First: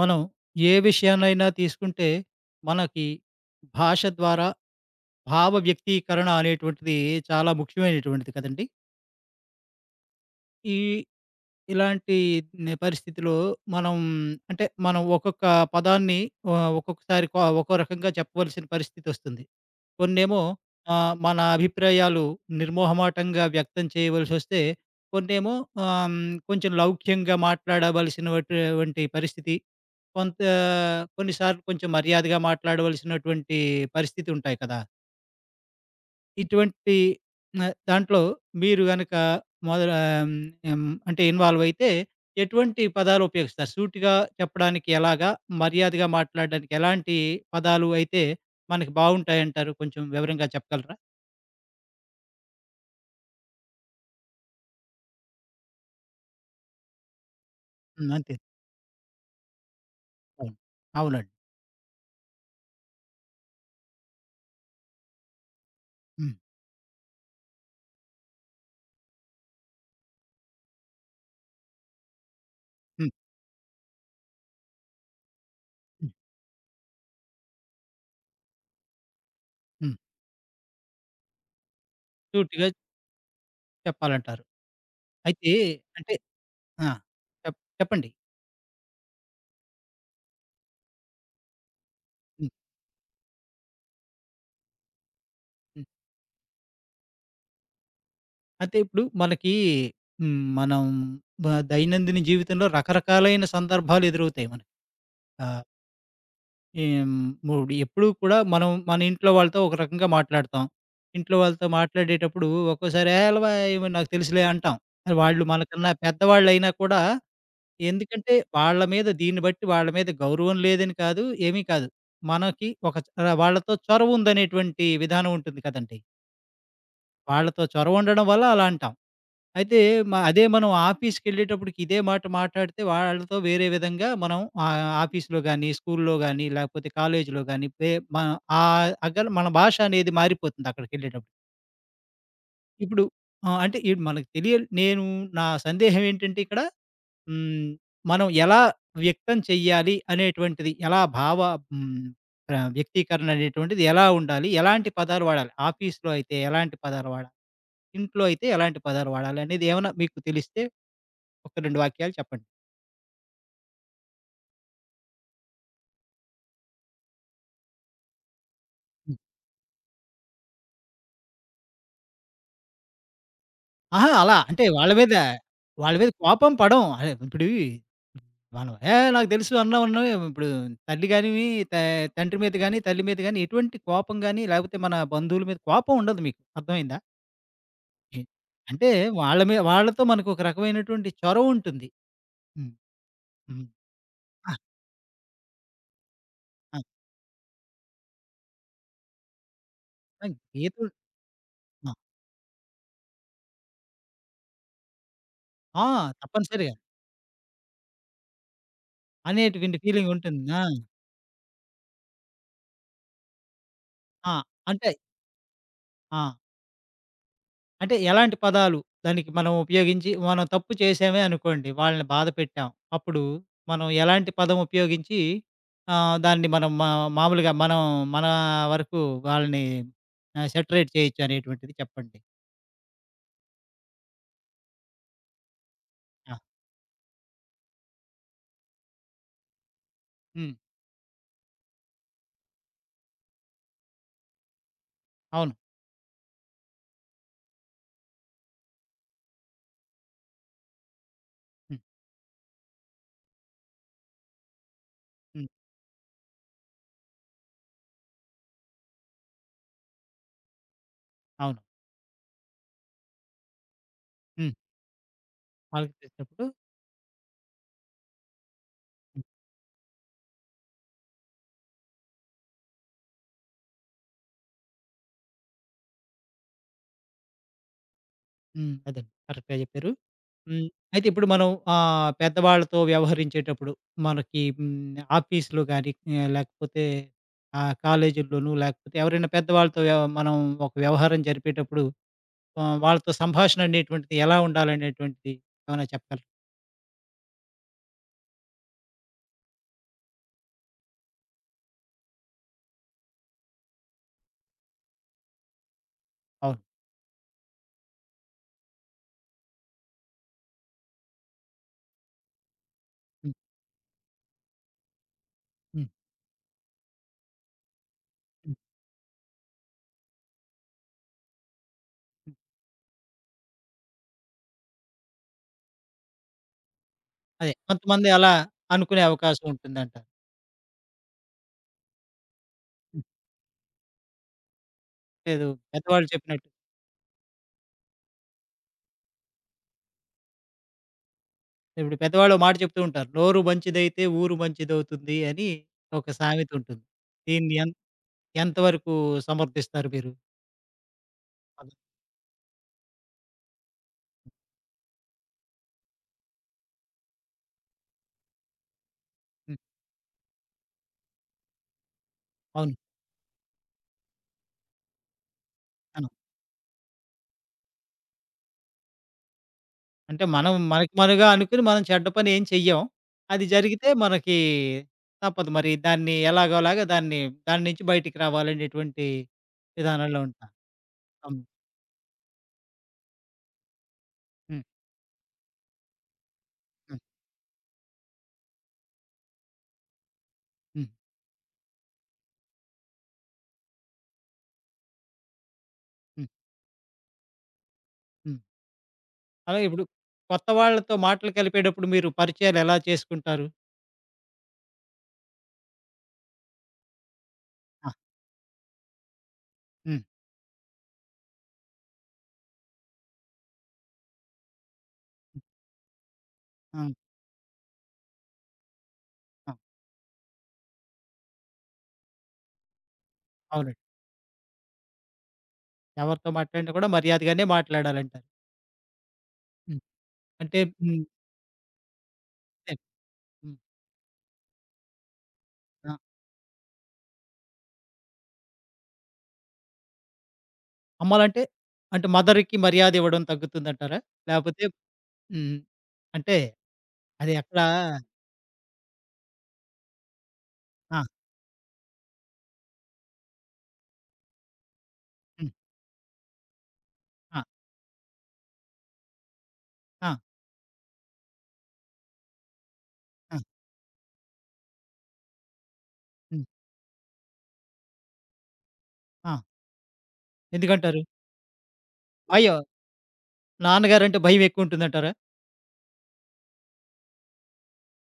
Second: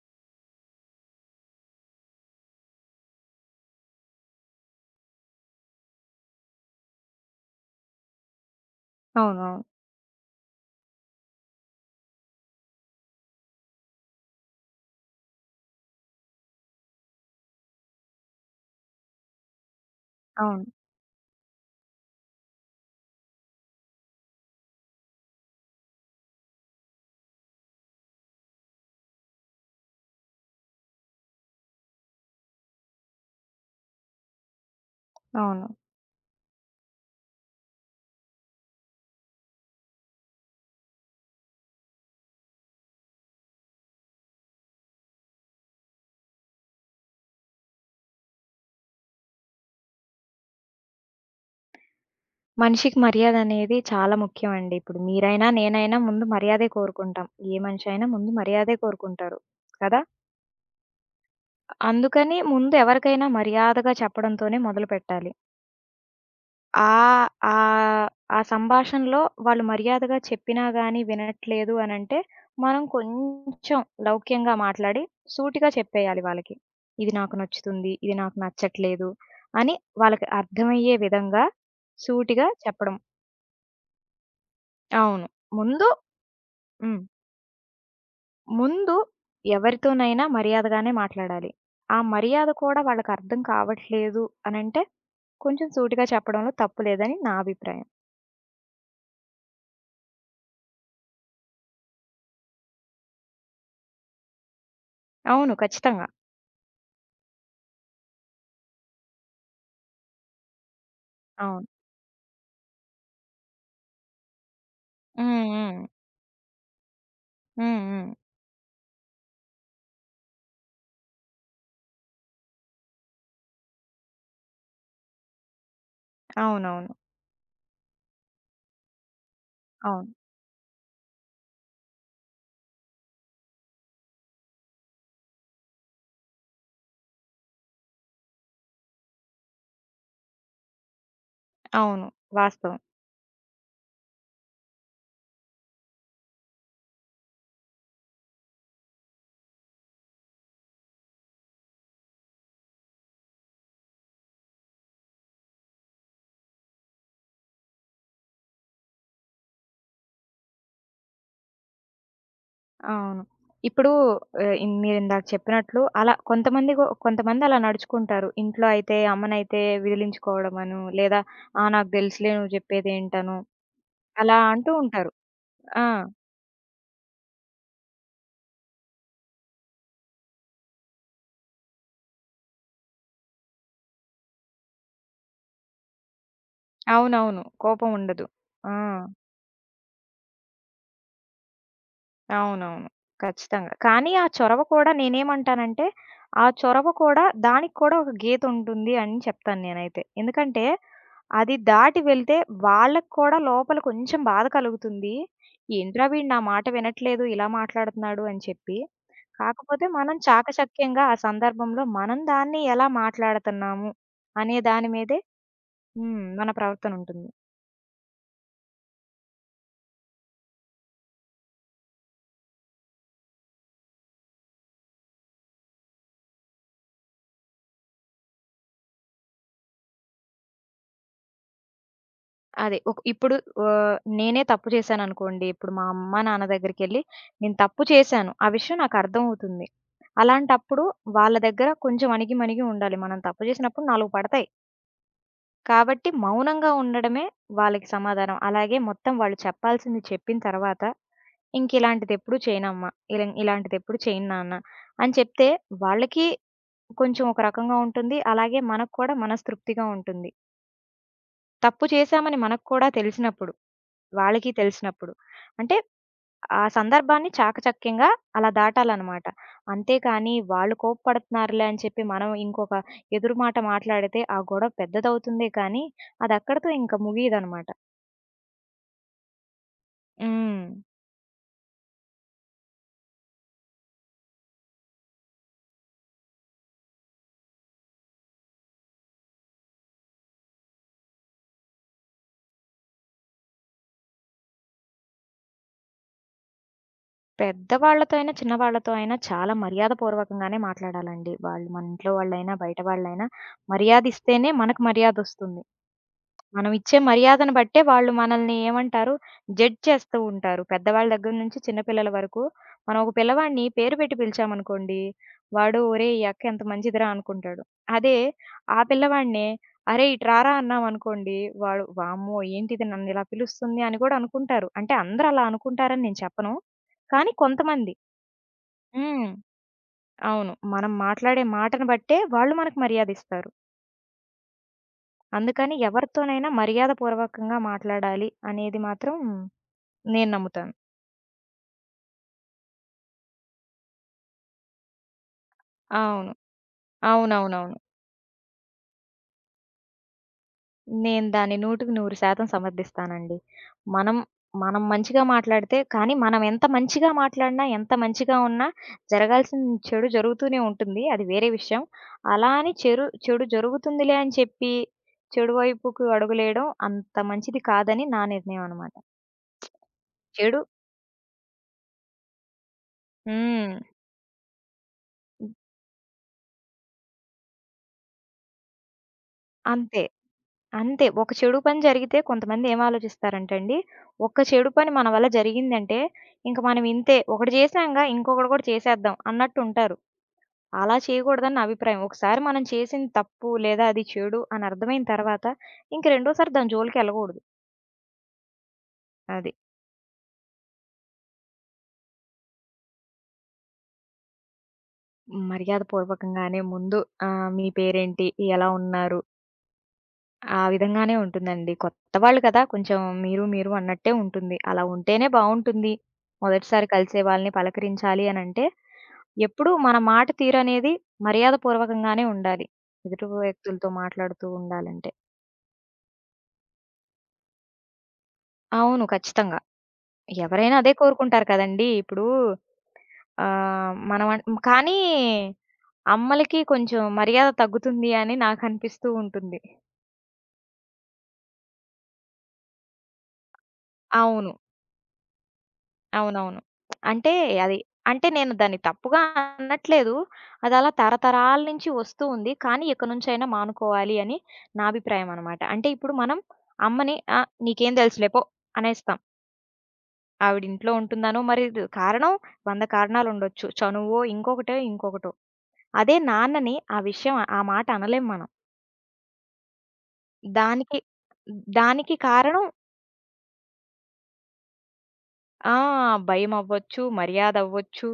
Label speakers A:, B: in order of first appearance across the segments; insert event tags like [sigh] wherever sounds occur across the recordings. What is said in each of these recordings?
A: మనం ఏ విషయాన్నైనా తీసుకుంటే మనకి భాష ద్వారా భావ వ్యక్తీకరణ అనేటువంటిది చాలా ముఖ్యమైనటువంటిది కదండి.
B: అవునవును.
A: ఈ ఇలాంటి పరిస్థితిలో మనం అంటే మనం ఒక్కొక్క పదాన్ని ఒక్కొక్కసారి ఒక్కో రకంగా చెప్పవలసిన పరిస్థితొస్తుంది. కొన్నేమో
B: అవును.
A: మన అభిప్రాయాలు నిర్మోహమాటంగా వ్యక్తం చేయవలసొస్తే, కొన్నేమో ఆహ్, హ్మ్, కొంచెం లౌక్యంగా మాట్లాడవలసినటువంటి వంటి పరిస్థితి కొంత కొన్నిసార్లు కొంచెం మర్యాదగా మాట్లాడవలసినటువంటి పరిస్థితి ఉంటాయి కదా!
B: అవును.
A: ఇటువంటి దాంట్లో మీరు గనక మొదల ఆహ్, అంటే ఇన్వాల్వ్ అయితే ఎటువంటి పదాలు ఉపయోగిస్తారు? సూటిగా చెప్పడానికి ఎలాగా? మర్యాదగా మాట్లాడడానికి ఎలాంటి పదాలు అయితే మనకి బావుంటాయంటారు? కొంచెం వివరంగా చెప్పగలరా?
B: మనిషికి మర్యాదనేది చాలా ముఖ్యమండి. ఇప్పుడు మీరైనా, నేనైనా ముందు మర్యాదే కోరుకుంటాం. ఏ మనిషి అయినా
A: హ్మ్.
B: ముందు
A: అంతే.
B: మర్యాదే కోరుకుంటారు. కదా!
A: అవును. అవునండి.
B: అందుకని ముందు ఎవరికైనా మర్యాదగా చెప్పడంతోనే మొదలుపెట్టాలి.
A: హ్మ్.
B: ఆహ్, ఆహ్, ఆ ఆ సంభాషణలో వాళ్ళు మర్యాదగా చెప్పినా గాని వినట్లేదు అనంటే, మనం
A: హ్మ్.
B: కొంచెం లౌక్యంగా మాట్లాడి సూటిగా
A: హ్మ్.
B: చెప్పేయాలి వాళ్ళకి. ఇది నాకు నచ్చుతుంది. ఇది నాకు నచ్చట్లేదు అని
A: హ్మ్.
B: వాళ్ళకి అర్థమయ్యే విధంగా సూటిగా
A: సూటిగా
B: చెప్పడం.
A: చెప్పాలంటారు.
B: అవును.
A: అయితే
B: ముందు
A: అంటే ఆ!
B: హ్మ్.
A: చెప్పండి.
B: ముందు ఎవరితోనైనా మర్యాదగానే మాట్లాడాలి. ఆ మర్యాద
A: హ్మ్.
B: కూడా వాళ్ళకర్థం కావట్లేదు అనంటే, కొంచెం
A: హ్మ్.
B: సూటిగా చెప్పడంలో తప్పు లేదని నా అభిప్రాయం.
A: అయితే ఇప్పుడు మనకి హ్మ్. మనం దైనందిన జీవితంలో రకరకాలైన సందర్భాలు ఎదురవుతాయి మనకి.
B: అవును.
A: ఆహ్,
B: ఖచ్చితంగా.
A: ఏం మూడు ఎప్పుడూ కూడా మనం మన ఇంట్లో వాళ్ళతో ఒక రకంగా మాట్లాడతాం. ఇంట్లో
B: అవును.
A: వాళ్ళతో మాట్లాడేటప్పుడు ఒక్కోసారి "ఏహ్! ఎలవా ఏమో నాకు తెలుసులే" అంటాం. అది వాళ్ళు
B: హ్మ్. హ్మ్.
A: మనకన్నా పెద్దవాళ్ళైనా కూడా
B: హ్మ్. హ్మ్.
A: ఎందుకంటే వాళ్ళ మీద దీన్ని బట్టి వాళ్ళ మీద గౌరవం లేదని కాదు, ఏమీ కాదు. మనకి ఒక చ వాళ్ళతో చొరవ ఉందనేటువంటి విధానం ఉంటుంది కదండీ.
B: అవునవును.
A: వాళ్ళతో చొరవ ఉండడం వల్ల అలా అంటాం. అయితే
B: అవును.
A: అదే మనం ఆఫీస్‌కెళ్ళేటప్పటికి ఇదే మాట మాట్లాడితే వాళ్ళతో వేరే విధంగా మనం ఆఫీస్‌లో గాని, స్కూల్‌లో గాని, లేకపోతే కాలేజీలో గాని పే మ ఆహ్, అగల మన భాష అనేది మారిపోతుంది అక్కడికెళ్ళేటప్పుడు.
B: అవును. వాస్తవం.
A: ఇప్పుడు ఆ! అంటే ఈడు మనకు తెలియ నేను నా సందేహం ఏంటంటే ఇక్కడ హ్మ్. మనం ఎలా వ్యక్తం చెయ్యాలి అనేటువంటిది ఎలా భావ హ్మ్. వ్యక్తీకరణ అనేటువంటిది ఎలా ఉండాలి? ఎలాంటి పదాలు వాడాలి? ఆఫీస్‌లో అయితే ఎలాంటి పదాలు వాడాలి? ఇంట్లో అయితే ఎలాంటి పదాలు వాడాలి? అనేది ఏమన్నా మీకు తెలిస్తే ఒక 2 వాక్యాలు చెప్పండి.
B: అవును. ఇప్పుడు ఆహ్, ఇన్ మీరిందాక చెప్పినట్లు అలా కొంతమంది గో కొంతమందలా నడుచుకుంటారు. ఇంట్లో అయితే
A: హ్మ్.
B: అమ్మనైతే విదిలించుకోవడమనో, లేదా "ఆ! నాకు తెలుసులే నువ్వు చెప్పేదేంటనో"
A: అహా!
B: అలా
A: అలా అంటే
B: అంటూ
A: వాళ్ళ
B: ఉంటారు.
A: మీద,
B: ఆ!
A: వాళ్ళ మీద కోపం పడం. అదే ఇప్పుడు మనం "ఏహ్! నాకు తెలుసు" అన్నాం అన్నాం ఇప్పుడు తల్లి గానివి త తండ్రి మీద గాని, తల్లి మీద గాని ఎటువంటి కోపం గాని, లేకపోతే మన బంధువుల మీద కోపం ఉండదు మీకు. అర్థమైందా?
B: అవునవును. కోపం
A: ఏ
B: ఉండదు. ఆ!
A: అంటే వాళ్ళతో మనకు ఒక రకమైనటువంటి చొరవ ఉంటుంది. హ్మ్.
B: అవునవును.
A: హ్మ్.
B: ఖచ్చితంగా. కానీ ఆ
A: ఆ!
B: చొరవ కూడా నేనేమంటానంటే, ఆ
A: ఆ!
B: చొరవ కూడా దానికి కూడా ఒక గీత ఉంటుంది అని చెప్తాను నేనైతే.
A: ఆ!
B: ఎందుకంటే,
A: గీతలు
B: అది
A: ఆ!
B: దాటి వెళ్తే వాళ్ళకి కూడా లోపల కొంచెం బాధ కలుగుతుంది.
A: ఆ!
B: ఏంట్రా వీడు నా మాట
A: తప్పనిసరిగా
B: వినట్లేదు, ఇలా మాట్లాడుతున్నాడు అని చెప్పి.
A: అనేటువంటి
B: కాకపోతే
A: ఫీలింగ్
B: మనం
A: ఉంటుంది. ఆ!
B: చాకచక్యంగా ఆ సందర్భంలో మనం దాన్ని ఎలా మాట్లాడుతున్నాము
A: ఆ!
B: అనే దాని
A: అంటే
B: మీదే
A: ఆ!
B: మన ప్రవర్తనుంటుంది.
A: అంటే ఎలాంటి పదాలు దానికి మనం ఉపయోగించి మనం తప్పు చేసామే అనుకోండి. వాళ్ళని బాధ పెట్టాం. అప్పుడు మనం ఎలాంటి పదం ఉపయోగించి దాన్ని మనం మామూలుగా మనం మన వరకు వాళ్ళని సెటరేట్ చేయొచ్చు అనేటువంటిది చెప్పండి.
B: అదే. ఇప్పుడు నేనే తప్పు చేశాననుకోండి, ఇప్పుడు మా అమ్మ,
A: ఆ!
B: నాన్న దగ్గరికెళ్ళి నేను తప్పు చేశాను. ఆ విషయం నాకర్థమవుతుంది.
A: హ్మ్.
B: అలాంటప్పుడు వాళ్ళ దగ్గర కొంచెం అణిగి, మణిగి ఉండాలి. మనం తప్పు చేసినప్పుడు 4 పడతాయి.
A: అవును.
B: కాబట్టి మౌనంగా ఉండడమే వాళ్ళకి సమాధానం. అలాగే మొత్తం వాళ్ళు చెప్పాల్సింది చెప్పిన తర్వాత,
A: హ్మ్.
B: "ఇంకిలాంటిదెప్పుడు చేయనమ్మా, ఇలా ఇలాంటిదెప్పుడు చేయను నాన్న" అని
A: హ్మ్.
B: చెప్తే వాళ్ళకి కొంచెం ఒక రకంగా ఉంటుంది. అలాగే మనకు కూడా మనస్తృప్తిగా ఉంటుంది.
A: అవును.
B: తప్పు చేశామని మనకు కూడా తెలిసినప్పుడు. వాళ్ళకి
A: హ్మ్.
B: తెలిసినప్పుడు. అంటే
A: వాళ్ళకి చేసినప్పుడు
B: ఆ సందర్భాన్ని చాకచక్యంగా అలా
A: హ్మ్.
B: దాటాలనమాట. అంతేకాని వాళ్ళు కోప్పడుతున్నారులే అని చెప్పి మనం ఇంకొక ఎదురు మాట మాట్లాడితే ఆ గొడవ పెద్దదవుతుందే కానీ అదక్కడితో ఇంక ముగియదనమాట.
A: హ్మ్. అదండి. కరెక్ట్‌గా చెప్పారు.
B: హ్మ్.
A: హ్మ్. అయితే ఇప్పుడు మనం పెద్దవాళ్ళతో వ్యవహరించేటప్పుడు మనకి హ్మ్, ఆఫీస్‌లో గాని లేకపోతే కాలేజీల్లోనూ లేకపోతే ఎవరైనా పెద్దవాళ్ళతో మనం ఒక వ్యవహారం జరిపేటప్పుడు వాళ్ళతో సంభాషణ అనేటువంటిది ఎలా ఉండాలనేటువంటిది ఏమైనా చెప్పగలరా?
B: పెద్దవాళ్ళతో అయినా, చిన్నవాళ్ళతో అయినా చాలా మర్యాదపూర్వకంగానే మాట్లాడాలండి. వాళ్ళు మన ఇంట్లో వాళ్ళైనా, బయట వాళ్ళైనా మర్యాదిస్తేనే మనకు మర్యాదొస్తుంది.
A: అవును.
B: మనం ఇచ్చే మర్యాదను బట్టే వాళ్ళు మనల్ని ఏమంటారు? జడ్జ్ చేస్తూ ఉంటారు. పెద్దవాళ్ళ దగ్గర నుంచి చిన్న పిల్లల వరకు. మనం ఒక
A: హ్మ్.
B: పిల్లవాడిని పేరు పెట్టి పిలిచామనుకోండి, వాడు
A: హ్మ్.
B: "ఒరేయ్! ఈ అక్క ఎంత మంచిదిరా" అనుకుంటాడు. అదే
A: హ్మ్.
B: ఆ పిల్లవాడినే "అరేయ్! ఇటు రారా" అన్నామనుకోండి, వాడు
A: హ్మ్.
B: "వామ్మో! ఏంటిది నన్ను ఇలా పిలుస్తుంది" అని కూడా అనుకుంటారు. అంటే అందరూ అలా అనుకుంటారని నేను చెప్పను. కానీ
A: అదే
B: కొంతమంది.
A: కొంతమంది అలా అనుకునే
B: హ్మ్.
A: అవకాశం ఉంటుందంటారు.
B: అవును. మనం మాట్లాడే మాటను బట్టే వాళ్ళు మనకు మర్యాదిస్తారు.
A: లేదు
B: అందుకని
A: పెద్దవాళ్ళు
B: ఎవరితోనైనా
A: చెప్పినట్టు.
B: మర్యాదపూర్వకంగా మాట్లాడాలి అనేది మాత్రం నేను నమ్ముతాను.
A: ఇప్పుడు పెద్దవాళ్ళు ఓ మాట చెప్తూ ఉంటారు. "నోరు మంచిదైతే ఊరు మంచిదవుతుంది" అని ఒక
B: అవును.
A: సామెత ఉంటుంది. దీన్ని
B: అవునవునవును.
A: ఎంతవరకు సమర్థిస్తారు మీరు?
B: నేను దాన్ని
A: అదే.
B: 100% సమర్థిస్తానండి. మనం, మనం మంచిగా మాట్లాడితే కానీ మనం ఎంత మంచిగా మాట్లాడినా, ఎంత మంచిగా ఉన్నా
A: హ్మ్.
B: జరగాల్సిన చెడు జరుగుతూనే ఉంటుంది. అది వేరే విషయం. అలా అని
A: అవును.
B: చెడు జరుగుతుందిలే అని చెప్పి చెడు వైపుకు
A: అవును.
B: అడుగులేయడం అంత మంచిది కాదని నా నిర్ణయం అనమాట.
A: అంటే మనం
B: చెడు.
A: మనకి మనగా అనుకుని మనం చెడ్డ పని ఏం చెయ్యం. అది
B: హ్మ్.
A: జరిగితే మనకి తప్పదు. మరి దాన్ని ఎలాగోలాగా దాన్ని దాని నుంచి బయటికి రావాలనేటువంటి
B: అంతే.
A: విధానంలో ఉంటాం.
B: అంతే. ఒక
A: అవును.
B: చెడు పని జరిగితే కొంతమందేం ఆలోచిస్తారంటే అండి, ఒక్క
A: హ్మ్.
B: చెడు పని మన వల్ల జరిగిందంటే, ఇంక మనం
A: హ్మ్.
B: ఇంతే ఒకటి చేశాంగా ఇంకొకటి కూడా చేసేద్దాం అన్నట్టుంటారు.
A: హ్మ్.
B: అలా చేయకూడదని నా అభిప్రాయం. ఒకసారి మనం చేసింది తప్పు లేదా అది చెడు అని అర్థమైన తర్వాత, ఇంక
A: హ్మ్.
B: రెండోసారి దాని జోలికెళ్ళకూడదు.
A: హ్మ్.
B: అది.
A: అలాగే ఇప్పుడు కొత్త వాళ్ళతో మాటలు కలిపేటప్పుడు మీరు పరిచయాలు ఎలా చేసుకుంటారు?
B: మర్యాదపూర్వకంగానే ముందు మీ
A: ఆ!
B: పేరేంటి? ఎలా ఉన్నారు?
A: హ్మ్.
B: ఆ విధంగానే ఉంటుందండి. కొత్త వాళ్ళు కదా! కొంచెం మీరు, మీరు అన్నట్టే ఉంటుంది. అలా ఉంటేనే
A: హ్మ్.
B: బావుంటుంది.
A: ఆ!
B: మొదటిసారి కలిసే వాళ్ళని పలకరించాలి అనంటే,
A: ఆ!
B: ఎప్పుడూ మన మాట తీరనేది మర్యాదపూర్వకంగానే ఉండాలి. ఎదుటి
A: అవునండి.
B: వ్యక్తులతో మాట్లాడుతూ ఉండాలంటే.
A: ఎవరితో మాట్లాడినా కూడా మర్యాదగానే మాట్లాడాలంటారు.
B: అవును. ఖచ్చితంగా.
A: హ్మ్. అంటే
B: ఎవరైనా అదే
A: హ్మ్.
B: కోరుకుంటారు కదండీ! ఇప్పుడు
A: అదే. హ్మ్.
B: మనం కానీ
A: ఆ!
B: అమ్మలకి కొంచెం మర్యాద తగ్గుతుంది అని నాకు అనిపిస్తూ ఉంటుంది.
A: అమ్మాలంటే, అంటే మదర్‌కి మర్యాదివ్వడం తగ్గుతుందంటారా?
B: అవును.
A: లేపోతే హ్మ్. అంటే
B: అవునవును. అంటే
A: అది ఎక్కడా
B: అది అంటే నేను దాన్ని తప్పుగా అనట్లేదు. అదలా
A: ఆ!
B: తరతరాల నుంచి వస్తూ ఉంది. కానీ ఇక నుంచైనా మానుకోవాలి అని నా అభిప్రాయం
A: హ్మ్.
B: అనమాట. అంటే ఇప్పుడు మనం అమ్మని "ఆ!
A: ఆ!
B: నీకేం తెలుసులే పో" అనేస్తాం.
A: ఆ!
B: ఆవిడ ఇంట్లో ఉంటుందనో మరి కారణం 100
A: ఆ!
B: కారణాలుండొచ్చు. చనువో, ఇంకొకటో, ఇంకొకటో. అదే
A: హ్మ్.
B: నాన్నని ఆ విషయం ఆ మాట అనలేం మనం.
A: ఆ!
B: దానికి
A: ఎందుకంటారు?
B: దానికి
A: భయం.
B: కారణం
A: నాన్నగారంటే భయమెక్కువుంటుందంటారా?
B: ఆ! భయమవ్వచ్చు, మర్యాదవ్వచ్చు,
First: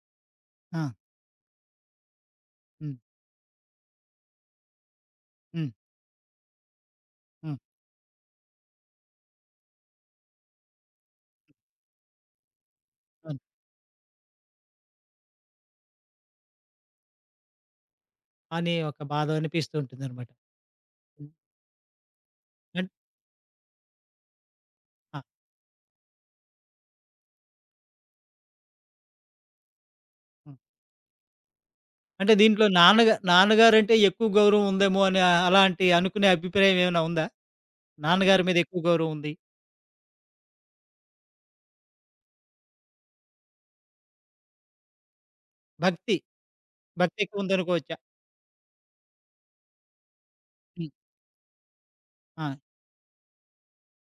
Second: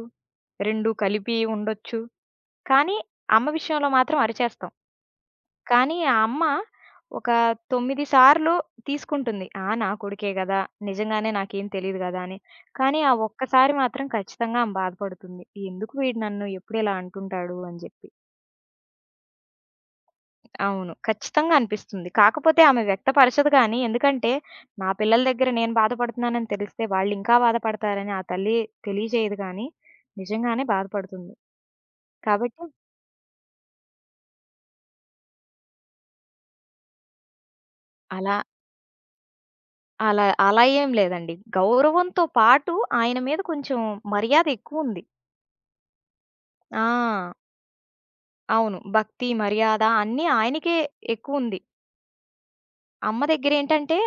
A: ఆ!
B: 2 కలిపి ఉండొచ్చు. కానీ
A: హ్మ్.
B: అమ్మ విషయంలో మాత్రం అరిచేస్తాం.
A: హ్మ్.
B: కానీ ఆ అమ్మ ఒక
A: హ్మ్.
B: 9 సార్లు తీసుకుంటుంది. ఆ! నా కొడుకే గదా! నిజంగానే నాకేం తెలీదు గదా! అని. కానీ ఆ
A: అవును.
B: ఒక్కసారి మాత్రం ఖచ్చితంగా ఆమె బాధపడుతుంది. ఎందుకు వీడు నన్ను ఎప్పుడు ఇలా అంటుంటాడు అని జెప్పి.
A: అని ఒక బాధ అనిపిస్తూ ఉంటుందనమాట.
B: అవును.
A: హ్మ్.
B: ఖచ్చితంగా అనిపిస్తుంది. కాకపోతే ఆమె
A: అన్
B: వ్యక్తపరచదు గానీ, ఎందుకంటే నా
A: ఆ!
B: పిల్లల దగ్గర నేను బాధపడుతున్నానని తెలిస్తే వాళ్ళింకా బాధపడతారని ఆ తల్లి తెలియజేయదు గానీ,
A: హ్మ్.
B: నిజంగానే బాధపడుతుంది.
A: అంటే
B: కాబట్టి
A: దీంట్లో నాన్నగారంటే ఎక్కువ గౌరవం ఉందేమో అని అలాంటి అనుకునే అభిప్రాయం ఏమైనా ఉందా?
B: అలా
A: నాన్నగారి మీద ఎక్కువ గౌరవం ఉంది.
B: అలా అలా ఏం లేదండి. గౌరవంతో పాటు ఆయన మీద కొంచెం మర్యాద ఎక్కువుంది.
A: భక్తి,
B: ఆ!
A: భక్తెక్కువుందనుకోవచ్చా?
B: అవును. భక్తి, మర్యాద అన్నీ ఆయనకే
A: హ్మ్.
B: ఎక్కువుంది.
A: ఆ!
B: అమ్మ దగ్గరేంటంటే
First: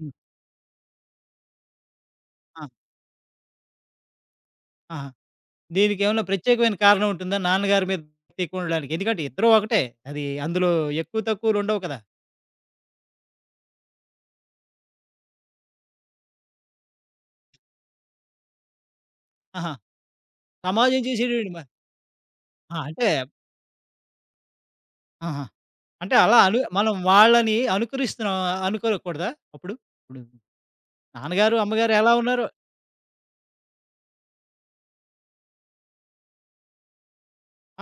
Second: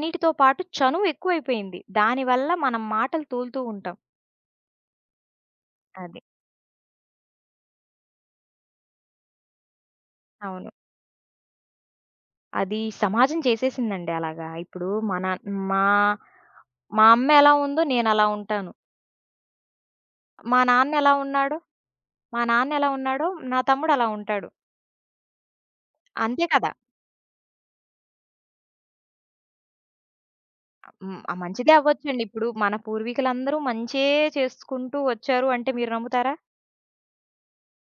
A: హ్మ్.
B: పాటు చనువు ఎక్కువైపోయింది. దానివల్ల
A: ఆ!
B: మనం మాటలు తూలుతూ ఉంటాం.
A: ఆహా!
B: అది.
A: దీనికేమన్నా ప్రత్యేకమైన కారణం ఉంటుందా? నాన్నగారి మీద భక్తి ఎక్కువుండడానికి? ఎందుకంటే ఇద్దరూ ఒకటే. అది
B: అవును.
A: అందులో ఎక్కువ తక్కువలుండవు కదా!
B: అది సమాజం చేసేసిందండి అలాగా. ఇప్పుడు మన మా మా అమ్మ ఎలా ఉందో నేనలా ఉంటాను.
A: ఆహా!
B: మా నాన్న
A: సమాజం
B: ఎలా
A: చేసేటోడు
B: ఉన్నాడో మా
A: ఆ!
B: నాన్న ఎలా
A: అంటే
B: ఉన్నాడో నా తమ్ముడలా ఉంటాడు.
A: ఆహా! అంటే అలా
B: అంతే కదా!
A: మనం వాళ్ళని అనుకరిస్తున్నాం అనుకోకూడదా అప్పుడు? ఇప్పుడు
B: హ్మ్. ఆ!
A: నాన్నగారు,
B: మంచిదే
A: అమ్మగారు ఎలా
B: అవ్వొచ్చండి.
A: ఉన్నారో
B: ఇప్పుడు మన పూర్వీకులందరూ మంచే చేసుకుంటూ వచ్చారు అంటే మీరు నమ్ముతారా?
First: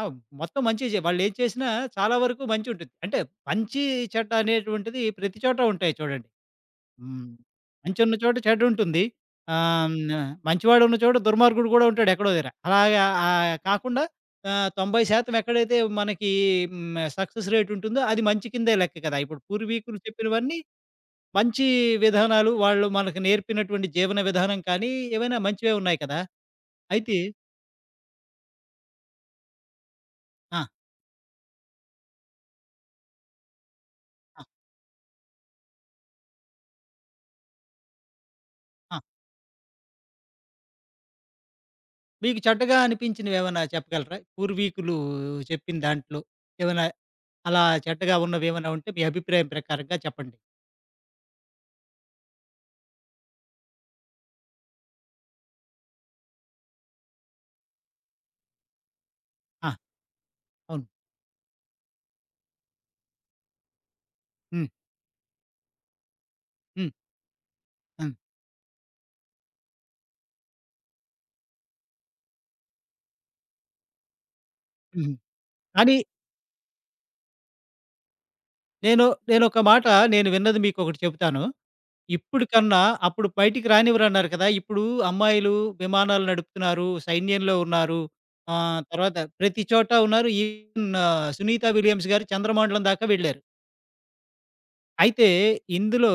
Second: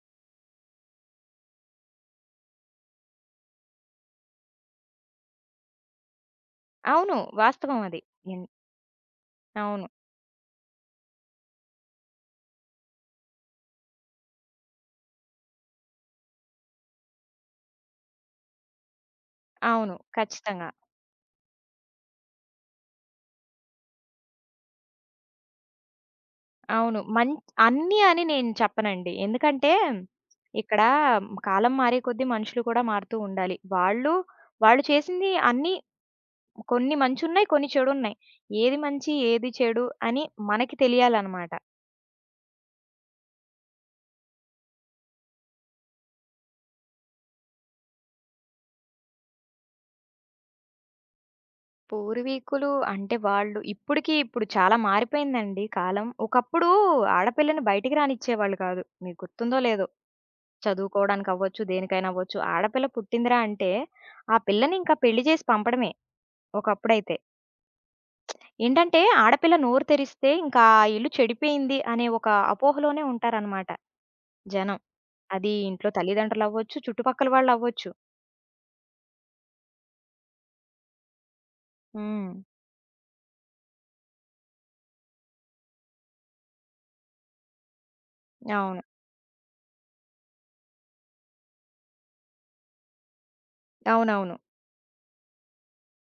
A: ఆ! మొత్తం మంచే వాళ్ళేది చేసినా చాలా వరకు మంచుంటుంది. అంటే మంచి చెడ్డ అనేటువంటిది ప్రతి చోట ఉంటాయి చూడండి.
B: అవును.
A: హ్మ్.
B: వాస్తవం అది.
A: మంచున్న చోట
B: ఎన్
A: చెడుంటుంది.
B: అవును.
A: ఆహ్, హ్మ్. మంచివాడున్న చోట దుర్మార్గుడు కూడా ఉంటాడు ఎక్కడో దగ్గర. అలాగా కాకుండా 90% ఎక్కడైతే మనకి హ్మ్. సక్సెస్ రేట్ ఉంటుందో అది మంచి కిందే లెక్క కదా! ఇప్పుడు
B: అవును.
A: పూర్వీకులు చెప్పినవన్నీ
B: ఖచ్చితంగా.
A: మంచి విధానాలు, వాళ్ళు మనకు నేర్పినటువంటి జీవన విధానం కానీ, ఏవైనా మంచివే ఉన్నాయి కదా!
B: అవును.
A: అయితే
B: అన్నీ అని నేను చెప్పనండి. ఎందుకంటే
A: ఆ!
B: ఇక్కడ కాలం మారే కొద్దీ మనుషులు కూడా మారుతూ ఉండాలి. వాళ్ళు,
A: ఆ!
B: వాళ్ళు చేసింది అన్నీ కొన్ని మంచున్నాయి, కొన్ని చెడున్నాయి. ఏది
A: ఆ!
B: మంచి, ఏది చెడు అని మనకి తెలియాలనమాట.
A: మీకు చెడ్డగా అనిపించినవేమన్నా చెప్పగలరా? పూర్వీకులు చెప్పిన దాంట్లో ఏమైనా అలా చెడ్డగా ఉన్నవేమైనా ఉంటే మీ అభిప్రాయం ప్రకారంగా చెప్పండి.
B: పూర్వీకులు అంటే వాళ్ళు ఇప్పటికి ఇప్పుడు చాలా మారిపోయిందండి కాలం. ఒకప్పుడు ఆడపిల్లని బయటికి రానిచ్చేవాళ్ళు కాదు. మీకు గుర్తుందో
A: ఆ!
B: లేదో!
A: అవును.
B: చదువుకోవడానికి అవ్వచ్చు, దేనికైనా అవ్వచ్చు. ఆడపిల్ల పుట్టిందిరా అంటే ఆ
A: హ్మ్.
B: పిల్లని ఇంకా పెళ్లి చేసి పంపడమే
A: హ్మ్.
B: ఒకప్పుడైతే.
A: హ్మ్.
B: ఏంటంటే ఆడపిల్ల నోరు తెరిస్తే ఇంకా ఆ ఇల్లు చెడిపోయింది అనే ఒక అపోహలోనే ఉంటారనమాట జనం.
A: హుహు.
B: అది ఇంట్లో
A: కానీ
B: తల్లిదండ్రులవ్వచ్చు, చుట్టుపక్కల వాళ్ళవ్వచ్చు.
A: నేను నేనొక మాట నేను విన్నది మీకొకటి చెబుతాను.
B: హ్మ్.
A: ఇప్పుడు కన్నా అప్పుడు బయటికి రానివ్వరన్నారు కదా! ఇప్పుడు అమ్మాయిలు విమానాలు నడుపుతున్నారు, సైన్యంలో ఉన్నారు.
B: అవును.
A: తర్వాత ప్రతి చోట ఉన్నారు. ఈవెన్ 'సునీత విలియమ్స్' గారు చంద్రమండలం దాకా వెళ్ళారు.
B: అవునవును.
A: అయితే ఇందులో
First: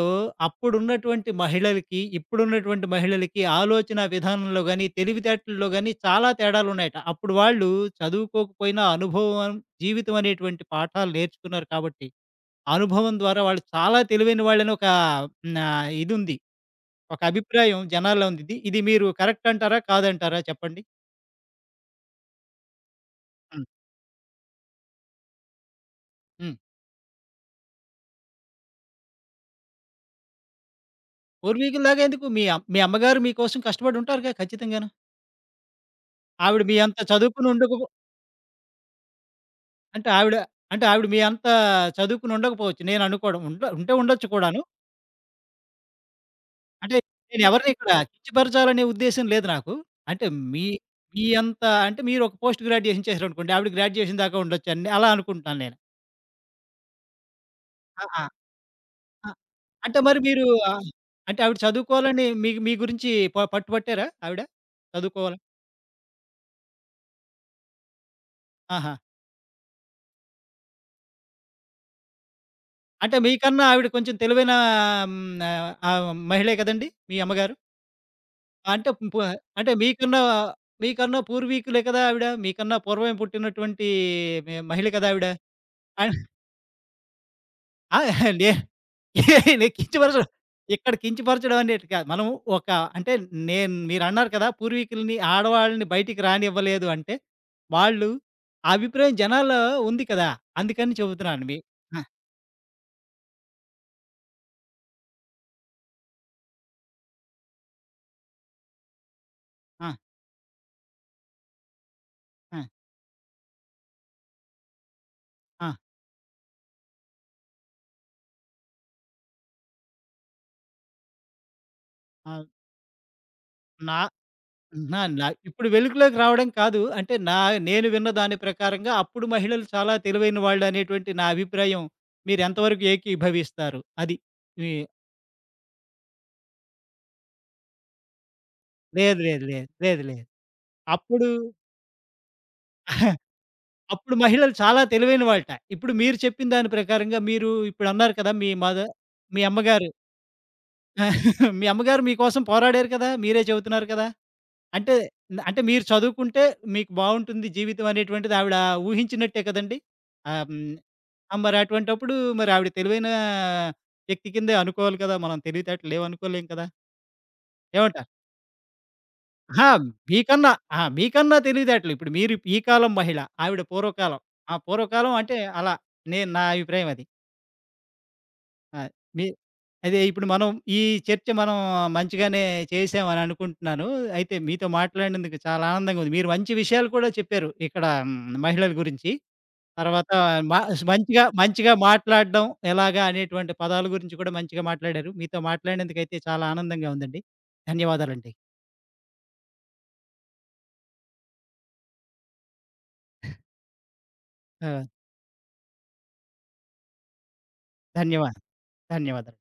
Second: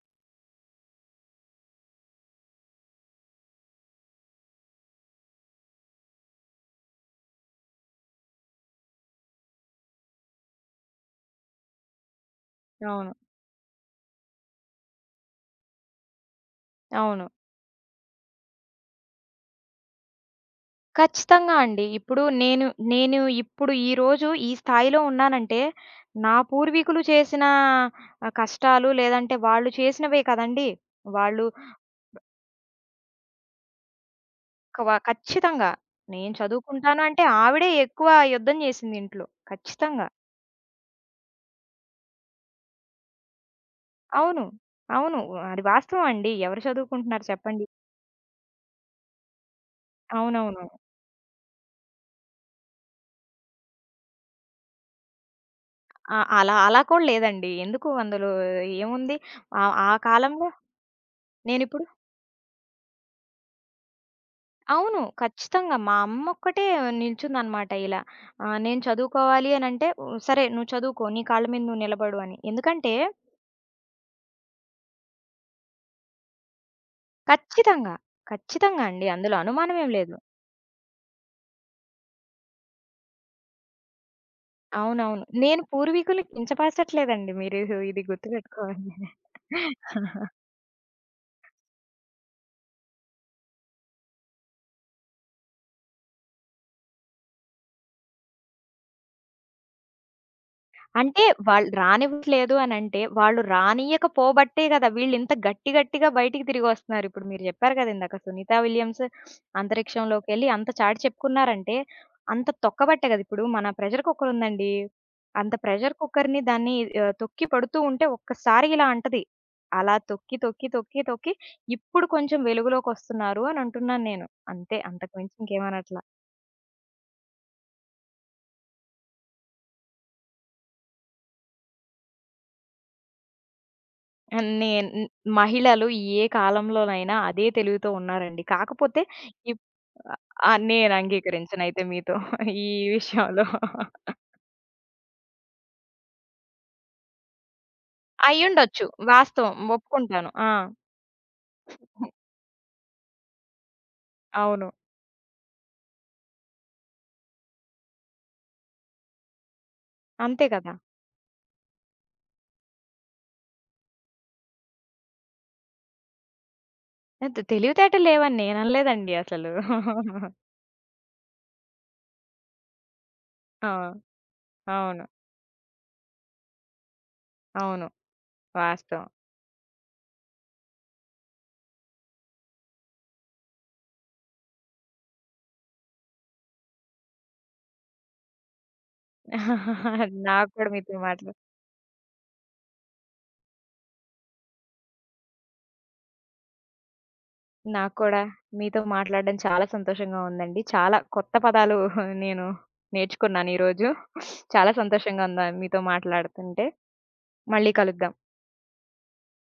A: అప్పుడున్నటువంటి మహిళలకి, ఇప్పుడున్నటువంటి మహిళలకి ఆలోచన విధానంలో గాని, తెలివితేటల్లో గాని చాలా తేడాలున్నాయట. అప్పుడు వాళ్ళు చదువుకోకపోయినా అనుభవం, జీవితం అనేటువంటి పాఠాలు నేర్చుకున్నారు కాబట్టి,
B: అవును.
A: అనుభవం ద్వారా వాళ్ళు చాలా తెలివైన వాళ్ళని ఒక హ్మ్. ఇదుంది. ఒక
B: అవును.
A: అభిప్రాయం జనాల్లో ఉంది. ఇది ఇది మీరు కరెక్ట్ అంటారా? కాదంటారా? చెప్పండి.
B: ఖచ్చితంగా అండి. ఇప్పుడు నేను
A: హ్మ్.
B: ఇప్పుడు ఈరోజు ఈ స్థాయిలో ఉన్నానంటే, నా
A: హ్మ్.
B: పూర్వీకులు చేసిన కష్టాలు లేదంటే వాళ్ళు చేసినవే కదండీ! వాళ్ళు
A: పూర్వీకుల్లాగా ఎందుకు మీ అమ్మగారు మీకోసం కష్టపడి ఉంటారుగా ఖచ్చితంగాను.
B: కవ ఖచ్చితంగా. నేను
A: ఆవిడ మీ అంత
B: చదువుకుంటాను అంటే
A: చదువుకొని
B: ఆవిడే
A: ఉండక
B: ఎక్కువ యుద్ధం చేసింది ఇంట్లో. ఖచ్చితంగా.
A: అంటే ఆవిడ అంటే ఆవిడ మీ అంత చదువుకొని ఉండకపోవచ్చు. నేననుకోవడం. ఉండ ఉంటే ఉండొచ్చు
B: అవును.
A: కూడాను.
B: అవును. అది వాస్తవం అండి. ఎవరు
A: అంటే
B: చదువుకుంటున్నారు చెప్పండి?
A: నేనెవరిని ఇక్కడ కించపరచాలనే ఉద్దేశ్యం లేదు నాకు. అంటే
B: అవునవును.
A: మీ మీ అంత అంటే మీరొక పోస్ట్ గ్రాడ్యుయేషన్ చేశారనుకోండి. ఆవిడ గ్రాడ్యుయేషన్ దాకా ఉండొచ్చు అని అలా అనుకుంటున్నాను నేను.
B: ఆ! అలా అలా కూడా లేదండి. ఎందుకు
A: ఆ!
B: అందులో
A: ఆ!
B: ఏముంది?
A: ఆ!
B: ఆహ్, ఆ
A: అంటే మరి మీరు
B: కాలంలో
A: ఆహ్, అంటే ఆవిడ
B: నేనిప్పుడు
A: చదువుకోవాలని మీ మీ గురించి పట్టుబట్టారా ఆవిడ?
B: అవును.
A: చదువుకోవాలని?
B: ఖచ్చితంగా. మా అమ్మొక్కటే నిల్చుందనమాట ఇలా. నేను
A: ఆహా!
B: చదువుకోవాలి అనంటే, "ఓహ్! సరే నువ్వు చదువుకో. నీ కాళ్ళ మీద నువ్వు నిలబడు" అని. ఎందుకంటే
A: అంటే మీకన్నా ఆవిడ కొంచెం తెలివైన హ్మ్. ఆహ్, ఆహ్, మహిళే కదండీ! మీ అమ్మగారు?
B: ఖచ్చితంగా. ఖచ్చితంగా
A: అంటే
B: అండి.
A: పు
B: అందులో
A: అంటే
B: అనుమానమేం లేదు.
A: మీకన్నా మీకన్నా పూర్వీకులే కదా ఆవిడ. మీకన్నా పూర్వమే పుట్టినటువంటి మహిళ కదా
B: అవునవును.
A: ఆవిడ.
B: నేను
A: ఆహ్,
B: పూర్వీకుల్ని కించపరచట్లేదండి. మీరు
A: ఆ!
B: ఇది
A: నే
B: గుర్తుపెట్టుకోవాలి.
A: నేను కించపరచడం ఇక్కడ కించపరచడం అనేటిది కాదు. మనం ఒక అంటే నేను మీరన్నారు కదా! పూర్వీకులని ఆడవాళ్ళని బయటికి రానివ్వలేదు అంటే, వాళ్ళు ఆ అభిప్రాయం జనాల్లో ఉంది కదా! అందుకని
B: అంటే
A: చెబుతున్నాను. మీ
B: వాళ్ళు
A: ఆ!
B: రానివ్వట్లేదు అనంటే, వాళ్ళు రానియ్యకపోబట్టే గదా! వీళ్ళింత గట్టి గట్టిగా బయటికి తిరిగొస్తున్నారు. ఇప్పుడు మీరు జెప్పారు గదా! ఇందాక 'సునీతా విలియమ్స్'
A: ఆ!
B: అంతరిక్షంలోకెళ్ళి అంత చాటి చెప్పుకున్నారంటే, అంత
A: ఆ!
B: తొక్కబట్టే గదా! ఇప్పుడు మన ప్రెషర్ కుక్కర్ ఉందండి. అంత
A: ఆ!
B: ప్రెషర్ కుక్కర్‌ని దాన్ని తొక్కి పడుతూ ఉంటే ఒక్కసారి ఇలా అంటది. అలా తొక్కి, తొక్కి, తొక్కి, తొక్కి ఇప్పుడు
A: ఆ!
B: కొంచెం వెలుగులోకొస్తున్నారు అని
A: నా
B: అంటున్నాను నేను. అంతే
A: నా
B: అంతకు
A: నా
B: మించి
A: ఇప్పుడు
B: ఇంకేమనట్ల.
A: వెలుగులోకి రావడం కాదు. అంటే నా నేను విన్న దాని ప్రకారంగా అప్పుడు మహిళలు చాలా తెలివైన వాళ్ళు అనేటువంటి నా అభిప్రాయం. మీరెంతవరకు ఏకీభవిస్తారు? అది.
B: అని
A: ఈ
B: మహిళలు ఏ కాలంలోనైనా అదే తెలివితో ఉన్నారండి. కాకపోతే
A: లేదు. లేదు.
B: ఇప్
A: లేదు. లేదు. లేదు.
B: ఆ! నేను
A: అప్పుడు
B: అంగీకరించనయితే మీతో ఈ
A: [laughs]
B: విషయంలో.
A: అప్పుడు మహిళలు చాలా తెలివైన వాళ్ళట. ఇప్పుడు మీరు చెప్పిన దాని ప్రకారంగా మీరు ఇప్పుడన్నారు కదా!
B: అయ్యుండొచ్చు.
A: మీ
B: వాస్తవం.
A: అమ్మగారు
B: ఒప్పుకుంటాను. ఆ!
A: [laughs] మీ అమ్మగారు మీకోసం పోరాడారు కదా! మీరే చెబుతున్నారు కదా!
B: అవును.
A: అంటే, అంటే మీరు చదువుకుంటే మీకు బావుంటుంది జీవితం అనేటువంటిది ఆవిడ ఊహించినట్టే కదండీ! ఆహ్,
B: అంతే
A: హ్మ్.
B: కదా!
A: ఆ! మరి అటువంటప్పుడు మరి ఆవిడ తెలివైన వ్యక్తి కిందే అనుకోవాలి కదా! మనం తెలివితేటలు లేవనుకోలేం కదా!
B: తెలివితేటలు
A: ఏమంటారు?
B: లేవని నేననలేదండి అసలు.
A: అహా!
B: [laughs]
A: మీకన్నా ఆ! మీకన్నా తెలివితేటలు ఇప్పుడు మీరు ఈ కాలం మహిళ, ఆవిడ
B: ఆ!
A: పూర్వకాలం. ఆ
B: అవును.
A: పూర్వకాలం అంటే అలా. నేను నా అభిప్రాయం అది.
B: అవును.
A: ఆ!
B: వాస్తవం.
A: మీ అదే ఇప్పుడు మనం ఈ చర్చ మనం మంచిగానే చేసాం అని అనుకుంటున్నాను. అయితే మీతో మాట్లాడినందుకు చాలా ఆనందంగా ఉంది. మీరు మంచి విషయాలు కూడా చెప్పారు. ఇక్కడ హ్మ్, మహిళల గురించి.
B: [laughs]
A: తర్వాత
B: నాకు
A: మ
B: కూడా మీతో
A: మంచిగా
B: మాట్లా
A: మంచిగా మాట్లాడడం ఎలాగా అనేటువంటి పదాల గురించి కూడా మంచిగా మాట్లాడారు. మీతో మాట్లాడినందుకైతే చాలా ఆనందంగా ఉందండి.
B: నాకు కూడా
A: ధన్యవాదాలండి.
B: మీతో మాట్లాడడం చాలా సంతోషంగా ఉందండి. చాలా కొత్త పదాలు [laughs] నేను నేర్చుకున్నాను ఈరోజు.
A: ఆ!
B: చాలా సంతోషంగా ఉందా మీతో మాట్లాడుతుంటే. మళ్ళీ కలుద్దాం.
A: ధన్యవాదాలు. ధన్యవాదాలు.